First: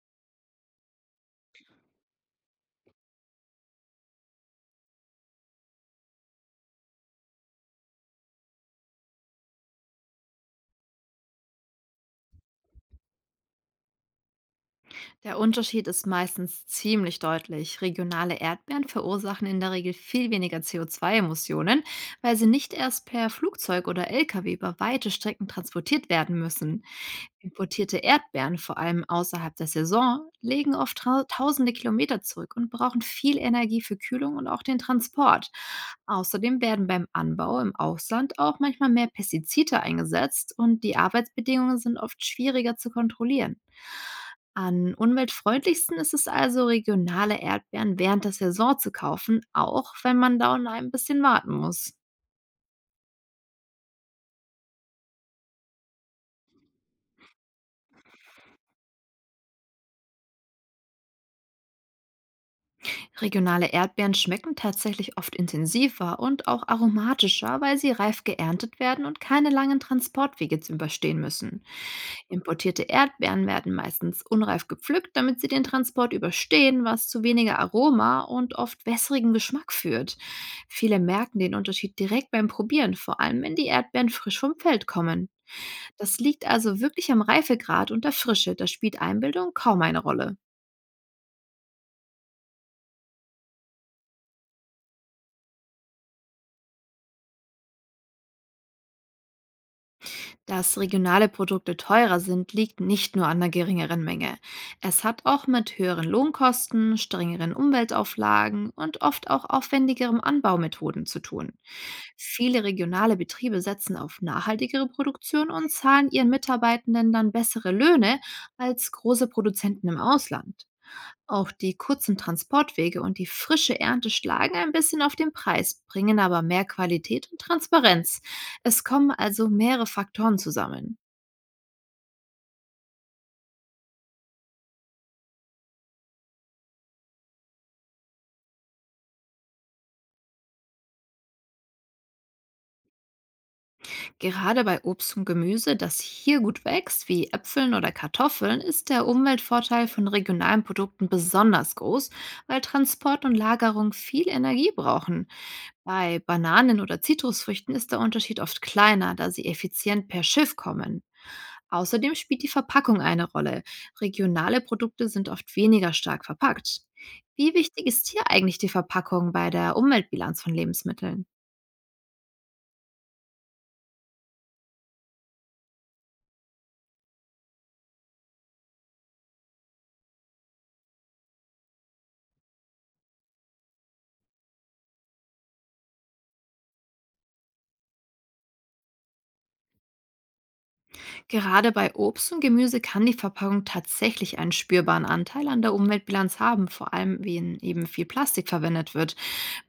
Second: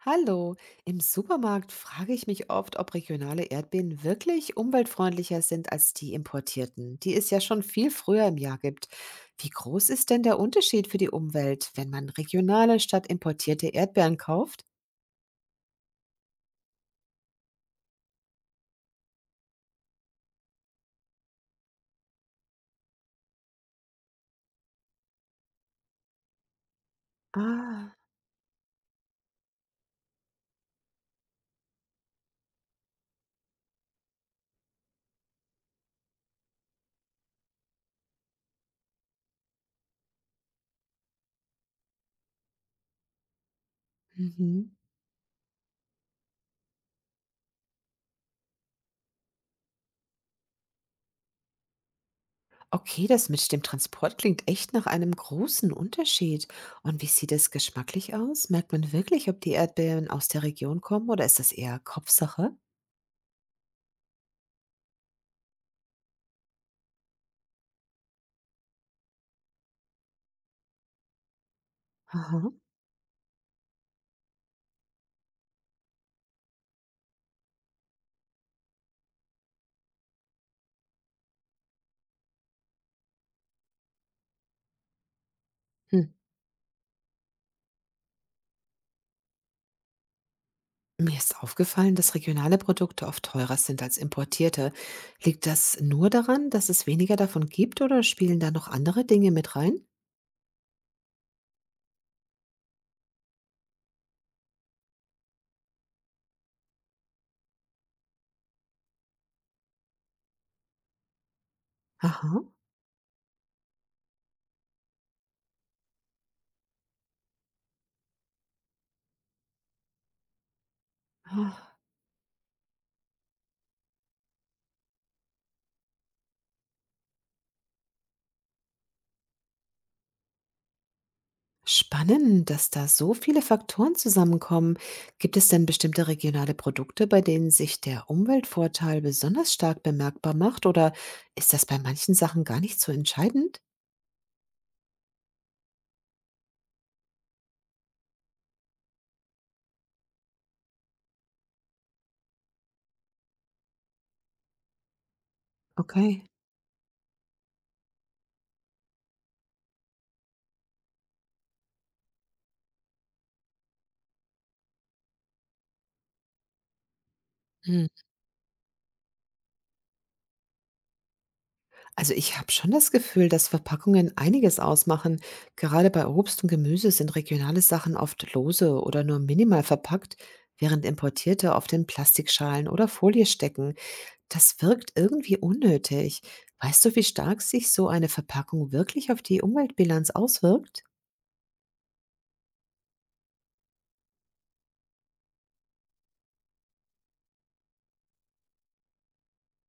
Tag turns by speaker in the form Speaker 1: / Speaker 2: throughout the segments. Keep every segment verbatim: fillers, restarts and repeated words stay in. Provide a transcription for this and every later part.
Speaker 1: Hallo, im Supermarkt frage ich mich oft, ob regionale Erdbeeren wirklich umweltfreundlicher sind als die importierten, die es ja schon viel früher im Jahr gibt. Wie groß ist denn der Unterschied für die Umwelt, wenn man regionale statt importierte Erdbeeren kauft?
Speaker 2: Der Unterschied ist meistens ziemlich deutlich. Regionale Erdbeeren verursachen in der Regel viel weniger C O zwei Emissionen, weil sie nicht erst per Flugzeug oder Lkw über weite Strecken transportiert werden müssen.
Speaker 1: Ah,
Speaker 2: Importierte Erdbeeren, vor allem außerhalb der Saison, legen oft trau- tausende Kilometer zurück und brauchen viel Energie für Kühlung und auch den Transport. Außerdem werden beim Anbau im Ausland auch manchmal mehr Pestizide eingesetzt und die Arbeitsbedingungen sind oft schwieriger zu kontrollieren.
Speaker 1: mhm.
Speaker 2: Am umweltfreundlichsten ist es also, regionale Erdbeeren während der Saison zu kaufen, auch wenn man da ein bisschen warten muss.
Speaker 1: Okay, das mit dem Transport klingt echt nach einem großen Unterschied. Und wie sieht es geschmacklich aus? Merkt man wirklich, ob die Erdbeeren aus der Region kommen oder ist das eher Kopfsache?
Speaker 2: Regionale Erdbeeren schmecken tatsächlich oft intensiver und auch aromatischer, weil sie reif geerntet werden und keine langen Transportwege zu überstehen müssen.
Speaker 1: Aha.
Speaker 2: Importierte Erdbeeren werden meistens unreif gepflückt, damit sie den Transport überstehen, was zu weniger Aroma und oft wässrigem Geschmack führt. Viele merken den Unterschied direkt beim Probieren, vor allem wenn die Erdbeeren frisch vom Feld kommen. Das liegt also wirklich am Reifegrad und der Frische, da spielt Einbildung kaum eine Rolle.
Speaker 1: Mir ist aufgefallen, dass regionale Produkte oft teurer sind als importierte. Liegt das nur daran, dass es weniger davon gibt oder spielen da noch andere Dinge mit rein?
Speaker 2: Dass regionale Produkte teurer sind, liegt nicht nur an der geringeren Menge. Es hat auch mit höheren Lohnkosten, strengeren Umweltauflagen und oft auch aufwendigerem Anbaumethoden zu tun.
Speaker 1: Aha.
Speaker 2: Viele regionale Betriebe setzen auf nachhaltigere Produktion und zahlen ihren Mitarbeitenden dann bessere Löhne als große Produzenten im Ausland. Auch die
Speaker 1: Ah,
Speaker 2: kurzen Transportwege und die frische Ernte schlagen ein bisschen auf den Preis, bringen aber mehr Qualität und Transparenz. Es kommen also mehrere Faktoren zusammen.
Speaker 1: spannend, dass da so viele Faktoren zusammenkommen. Gibt es denn bestimmte regionale Produkte, bei denen sich der Umweltvorteil besonders stark bemerkbar macht oder ist das bei manchen Sachen gar nicht so entscheidend?
Speaker 2: Gerade bei Obst und Gemüse, das hier gut wächst, wie Äpfeln oder Kartoffeln, ist der Umweltvorteil von regionalen Produkten besonders groß, weil Transport und Lagerung viel Energie brauchen. Bei
Speaker 1: Okay.
Speaker 2: Bananen oder Zitrusfrüchten ist der Unterschied oft kleiner, da sie effizient per Schiff kommen. Außerdem spielt die Verpackung eine Rolle. Regionale Produkte sind oft weniger stark verpackt. Wie wichtig ist hier eigentlich die Verpackung bei der Umweltbilanz von Lebensmitteln?
Speaker 1: Also ich habe schon das Gefühl, dass Verpackungen einiges ausmachen. Gerade bei Obst und Gemüse sind regionale Sachen oft lose oder nur minimal verpackt, während importierte oft in Plastikschalen oder Folie stecken. Das wirkt irgendwie unnötig. Weißt du, wie stark sich so eine Verpackung wirklich auf die Umweltbilanz auswirkt?
Speaker 2: Gerade bei Obst und Gemüse kann die Verpackung tatsächlich einen spürbaren Anteil an der Umweltbilanz haben, vor allem wenn eben viel Plastik verwendet wird.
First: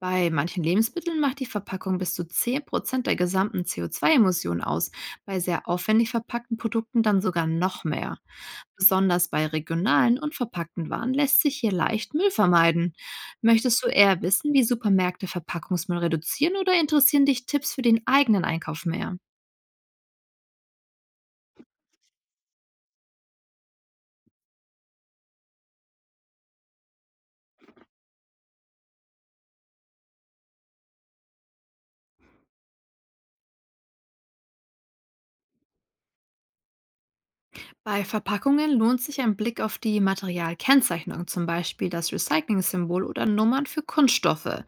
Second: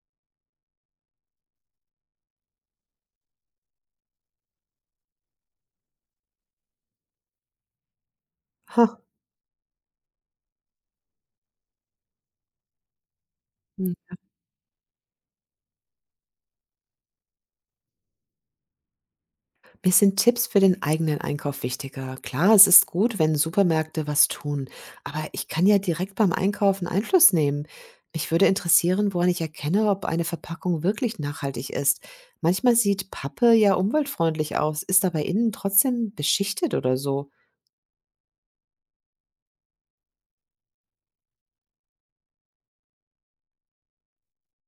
Speaker 2: Bei manchen Lebensmitteln macht die Verpackung bis zu zehn Prozent der gesamten C O zwei Emissionen aus, bei sehr aufwendig verpackten Produkten dann sogar noch mehr.
Speaker 1: Ha.
Speaker 2: Besonders bei regionalen und verpackten Waren lässt sich hier leicht Müll vermeiden. Möchtest du eher wissen, wie Supermärkte Verpackungsmüll reduzieren oder interessieren dich Tipps für den eigenen Einkauf mehr?
Speaker 1: Mir sind Tipps für den eigenen Einkauf wichtiger. Klar, es ist gut, wenn Supermärkte was tun, aber ich kann ja direkt beim Einkaufen Einfluss nehmen. Mich würde interessieren, woran ich erkenne, ob eine Verpackung wirklich nachhaltig ist. Manchmal sieht Pappe ja umweltfreundlich aus, ist aber innen trotzdem beschichtet oder so.
Speaker 2: Bei Verpackungen lohnt sich ein Blick auf die Materialkennzeichnung, zum Beispiel das Recycling-Symbol oder Nummern für Kunststoffe.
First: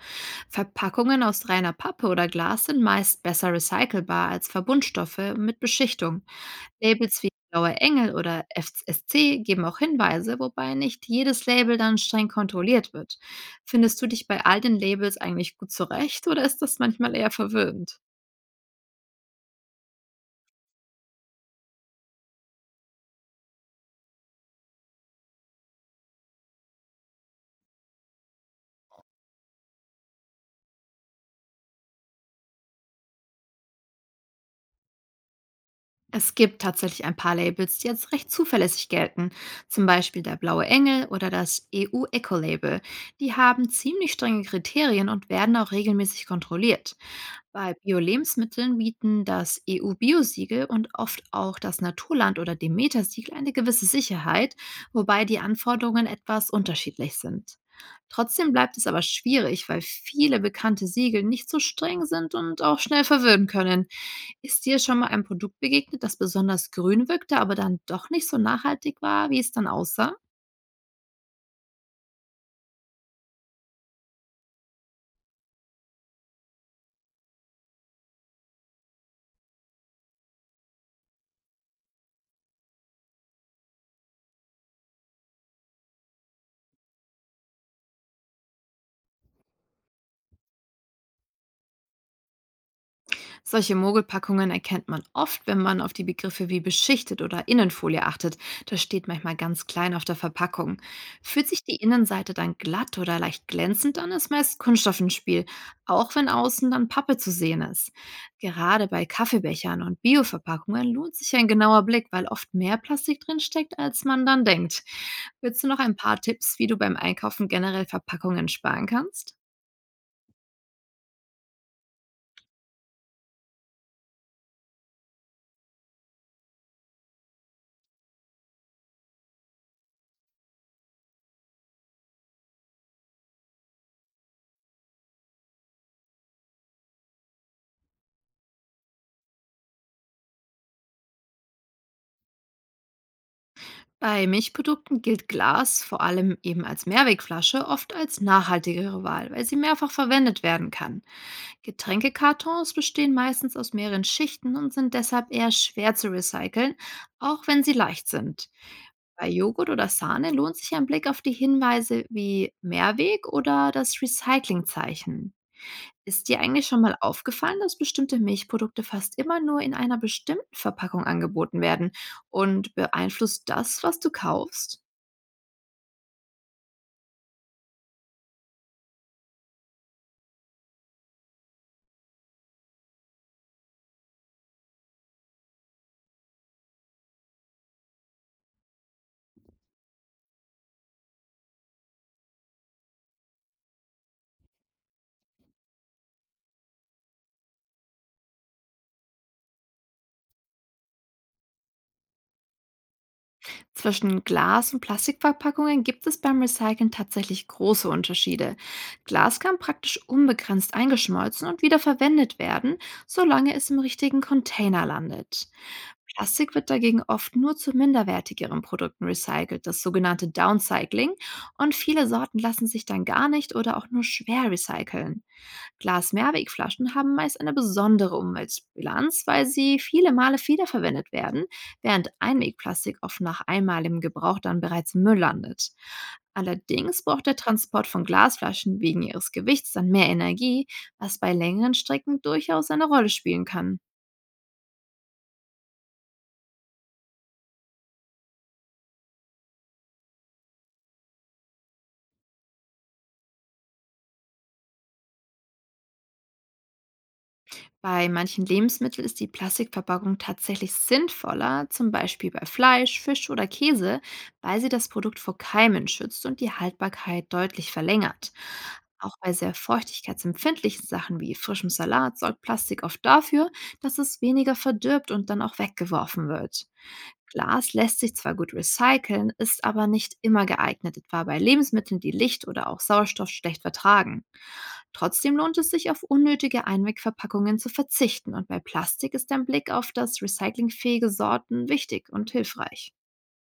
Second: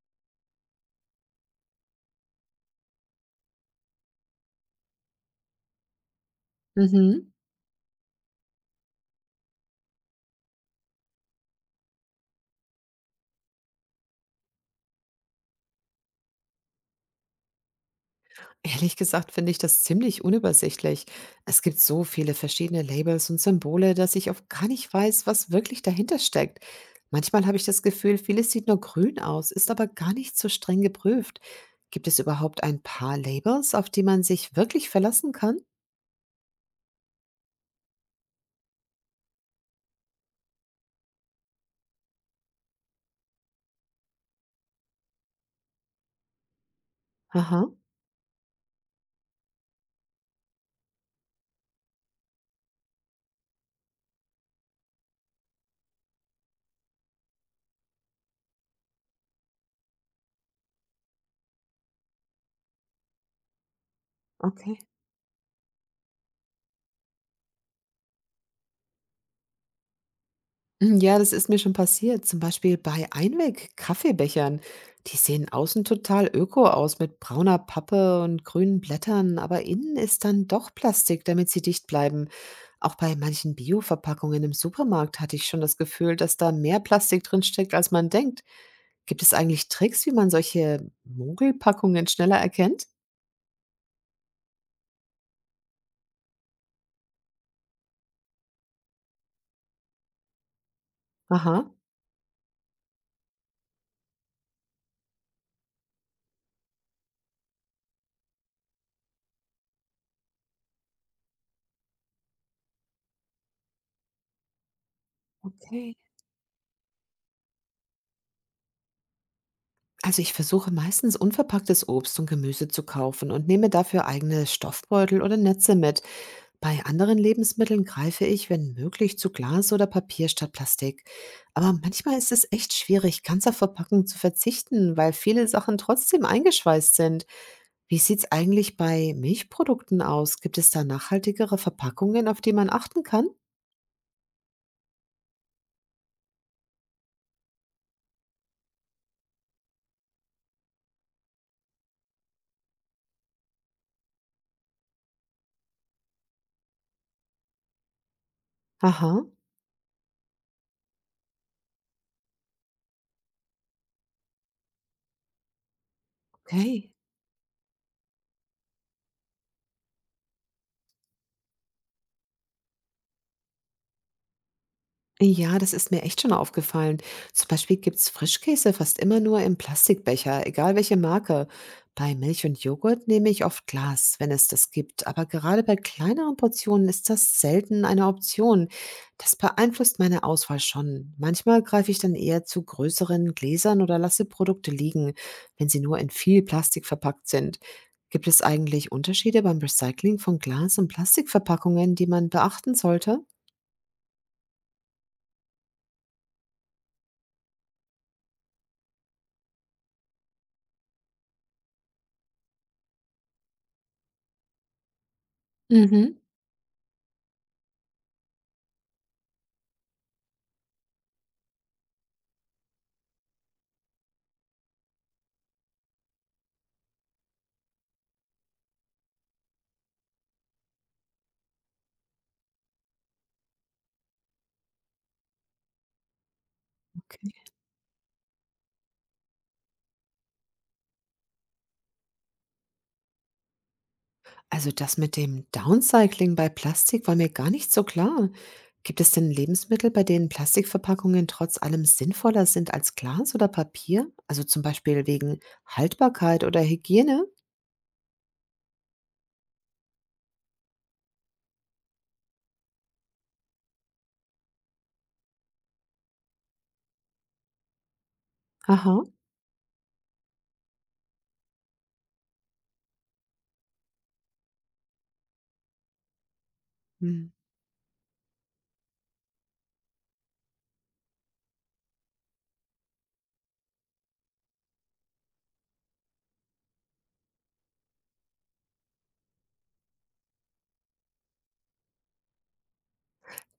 Speaker 2: Verpackungen aus reiner Pappe oder Glas sind meist besser recycelbar als Verbundstoffe mit Beschichtung. Labels
Speaker 1: Mhm.
Speaker 2: wie Blaue Engel oder F S C geben auch Hinweise, wobei nicht jedes Label dann streng kontrolliert wird. Findest du dich bei all den Labels eigentlich gut zurecht oder ist das manchmal eher verwirrend?
Speaker 1: Ehrlich gesagt finde ich das ziemlich unübersichtlich. Es gibt so viele verschiedene Labels und Symbole, dass ich oft gar nicht weiß, was wirklich dahinter steckt. Manchmal habe ich das Gefühl, vieles sieht nur grün aus, ist aber gar nicht so streng geprüft. Gibt es überhaupt ein paar Labels, auf die man sich wirklich verlassen kann?
Speaker 2: Es gibt tatsächlich ein paar Labels, die als recht zuverlässig gelten, zum Beispiel der Blaue Engel oder das E U-Eco-Label. Die haben ziemlich strenge Kriterien und werden auch regelmäßig kontrolliert.
Speaker 1: Aha,
Speaker 2: Bei Bio-Lebensmitteln bieten das E U-Biosiegel und oft auch das Naturland- oder Demeter-Siegel eine gewisse Sicherheit, wobei die Anforderungen etwas unterschiedlich sind. Trotzdem bleibt es aber schwierig, weil viele bekannte Siegel nicht so streng sind und auch schnell verwirren können. Ist dir
Speaker 1: okay.
Speaker 2: schon mal ein Produkt begegnet, das besonders grün wirkte, aber dann doch nicht so nachhaltig war, wie es dann aussah?
Speaker 1: Hm, ja, das ist mir schon passiert, zum Beispiel bei Einweg-Kaffeebechern. Die sehen außen total öko aus mit brauner Pappe und grünen Blättern, aber innen ist dann doch Plastik, damit sie dicht bleiben. Auch bei manchen Bio-Verpackungen im Supermarkt hatte ich schon das Gefühl, dass da mehr Plastik drin steckt, als man denkt. Gibt es eigentlich Tricks, wie man solche Mogelpackungen schneller erkennt?
Speaker 2: Solche Mogelpackungen erkennt man oft, wenn man auf die Begriffe wie beschichtet oder Innenfolie achtet. Das steht manchmal ganz klein auf der Verpackung. Fühlt sich
Speaker 1: Aha.
Speaker 2: die Innenseite dann glatt oder leicht glänzend an, ist meist Kunststoff im Spiel, auch wenn außen dann Pappe zu sehen ist. Gerade bei Kaffeebechern und Bioverpackungen lohnt sich ein genauer Blick, weil oft mehr Plastik drinsteckt, als man dann denkt. Willst du noch ein
Speaker 1: Okay.
Speaker 2: paar Tipps, wie du beim Einkaufen generell Verpackungen sparen kannst?
Speaker 1: Also ich versuche meistens unverpacktes Obst und Gemüse zu kaufen und nehme dafür eigene Stoffbeutel oder Netze mit. Bei anderen Lebensmitteln greife ich, wenn möglich, zu Glas oder Papier statt Plastik. Aber manchmal ist es echt schwierig, ganz auf Verpackung zu verzichten, weil viele Sachen trotzdem eingeschweißt sind. Wie sieht's eigentlich bei Milchprodukten aus? Gibt es da nachhaltigere Verpackungen, auf die man achten kann?
Speaker 2: Bei Milchprodukten gilt Glas vor allem eben als Mehrwegflasche oft als nachhaltigere Wahl, weil sie mehrfach verwendet werden kann. Getränkekartons bestehen meistens aus mehreren Schichten und sind deshalb eher schwer zu recyceln, auch wenn sie leicht sind.
Speaker 1: Aha,
Speaker 2: Bei Joghurt oder Sahne lohnt sich ein Blick auf die Hinweise wie Mehrweg oder das Recyclingzeichen. Ist dir eigentlich schon
Speaker 1: okay.
Speaker 2: mal aufgefallen, dass bestimmte Milchprodukte fast immer nur in einer bestimmten Verpackung angeboten werden und beeinflusst das, was du kaufst?
Speaker 1: Ja, das ist mir echt schon aufgefallen. Zum Beispiel gibt's Frischkäse fast immer nur im Plastikbecher, egal welche Marke. Bei Milch und Joghurt nehme ich oft Glas, wenn es das gibt, aber gerade bei kleineren Portionen ist das selten eine Option. Das beeinflusst meine Auswahl schon. Manchmal greife ich dann eher zu größeren Gläsern oder lasse Produkte liegen, wenn sie nur in viel Plastik verpackt sind. Gibt es eigentlich Unterschiede beim Recycling von Glas- und Plastikverpackungen, die man beachten sollte?
Speaker 2: Zwischen Glas- und Plastikverpackungen gibt es beim Recyceln tatsächlich große Unterschiede. Glas kann praktisch unbegrenzt eingeschmolzen und wieder verwendet werden, solange es im richtigen Container landet.
Speaker 1: Mhm.
Speaker 2: Plastik wird dagegen oft nur zu minderwertigeren Produkten recycelt, das sogenannte Downcycling, und viele Sorten lassen sich dann gar nicht oder auch nur schwer recyceln. Glas-Mehrwegflaschen haben meist eine besondere Umweltbilanz, weil sie viele Male wiederverwendet werden, während Einwegplastik oft nach einmaligem Gebrauch dann bereits im Müll landet. Allerdings braucht der Transport von Glasflaschen wegen ihres Gewichts dann mehr Energie, was bei längeren Strecken durchaus eine Rolle spielen kann.
Speaker 1: Also das mit dem Downcycling bei Plastik war mir gar nicht so klar. Gibt es denn Lebensmittel, bei denen Plastikverpackungen trotz allem sinnvoller sind als Glas oder Papier? Also zum Beispiel wegen Haltbarkeit oder Hygiene?
Speaker 2: Bei manchen Lebensmitteln ist die Plastikverpackung tatsächlich sinnvoller, zum Beispiel bei Fleisch, Fisch oder Käse, weil sie das Produkt vor Keimen schützt und die Haltbarkeit deutlich verlängert.
Speaker 1: Aha.
Speaker 2: Auch bei sehr feuchtigkeitsempfindlichen Sachen wie frischem Salat sorgt Plastik oft dafür, dass es weniger verdirbt und dann auch weggeworfen wird.
Speaker 1: Hm.
Speaker 2: Glas lässt sich zwar gut recyceln, ist aber nicht immer geeignet, etwa bei Lebensmitteln, die Licht oder auch Sauerstoff schlecht vertragen. Trotzdem lohnt es sich, auf unnötige Einwegverpackungen zu verzichten und bei Plastik ist ein Blick auf das recyclingfähige Sorten wichtig und hilfreich.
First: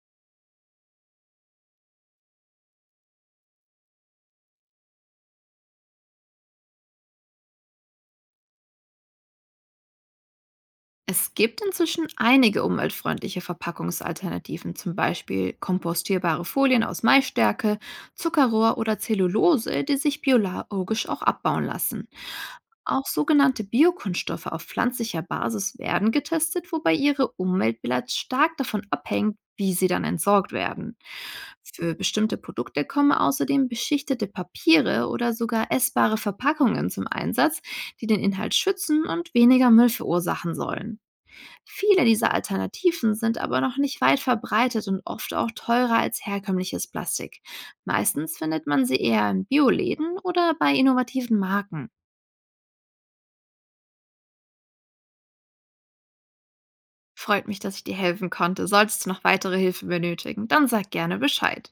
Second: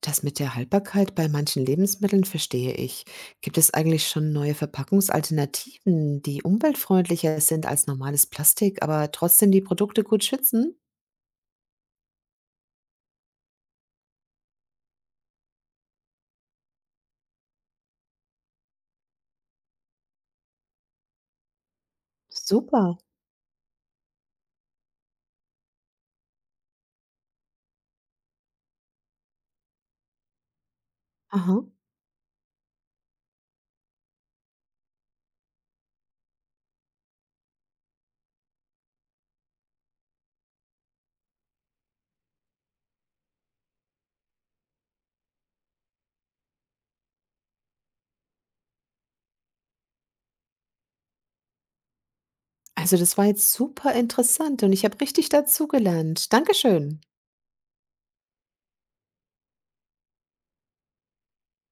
Speaker 1: Das mit der Haltbarkeit bei manchen Lebensmitteln verstehe ich. Gibt es eigentlich schon neue Verpackungsalternativen, die umweltfreundlicher sind als normales Plastik, aber trotzdem die Produkte gut schützen?
Speaker 2: Es gibt inzwischen einige umweltfreundliche Verpackungsalternativen, zum Beispiel kompostierbare Folien aus Maisstärke, Zuckerrohr oder Zellulose, die sich biologisch auch abbauen lassen.
Speaker 1: Super.
Speaker 2: Auch sogenannte Biokunststoffe auf pflanzlicher Basis werden getestet, wobei ihre Umweltbilanz stark davon abhängt, wie sie dann entsorgt werden.
Speaker 1: Aha.
Speaker 2: Für bestimmte Produkte kommen außerdem beschichtete Papiere oder sogar essbare Verpackungen zum Einsatz, die den Inhalt schützen und weniger Müll verursachen sollen. Viele dieser Alternativen sind aber noch nicht weit verbreitet und oft auch teurer als herkömmliches Plastik. Meistens findet man sie eher in Bioläden oder bei innovativen Marken.
Speaker 1: Also, das war jetzt super interessant und ich habe richtig dazugelernt. Dankeschön.
Speaker 2: Freut mich, dass ich dir helfen konnte. Solltest du noch weitere Hilfe benötigen, dann sag gerne Bescheid.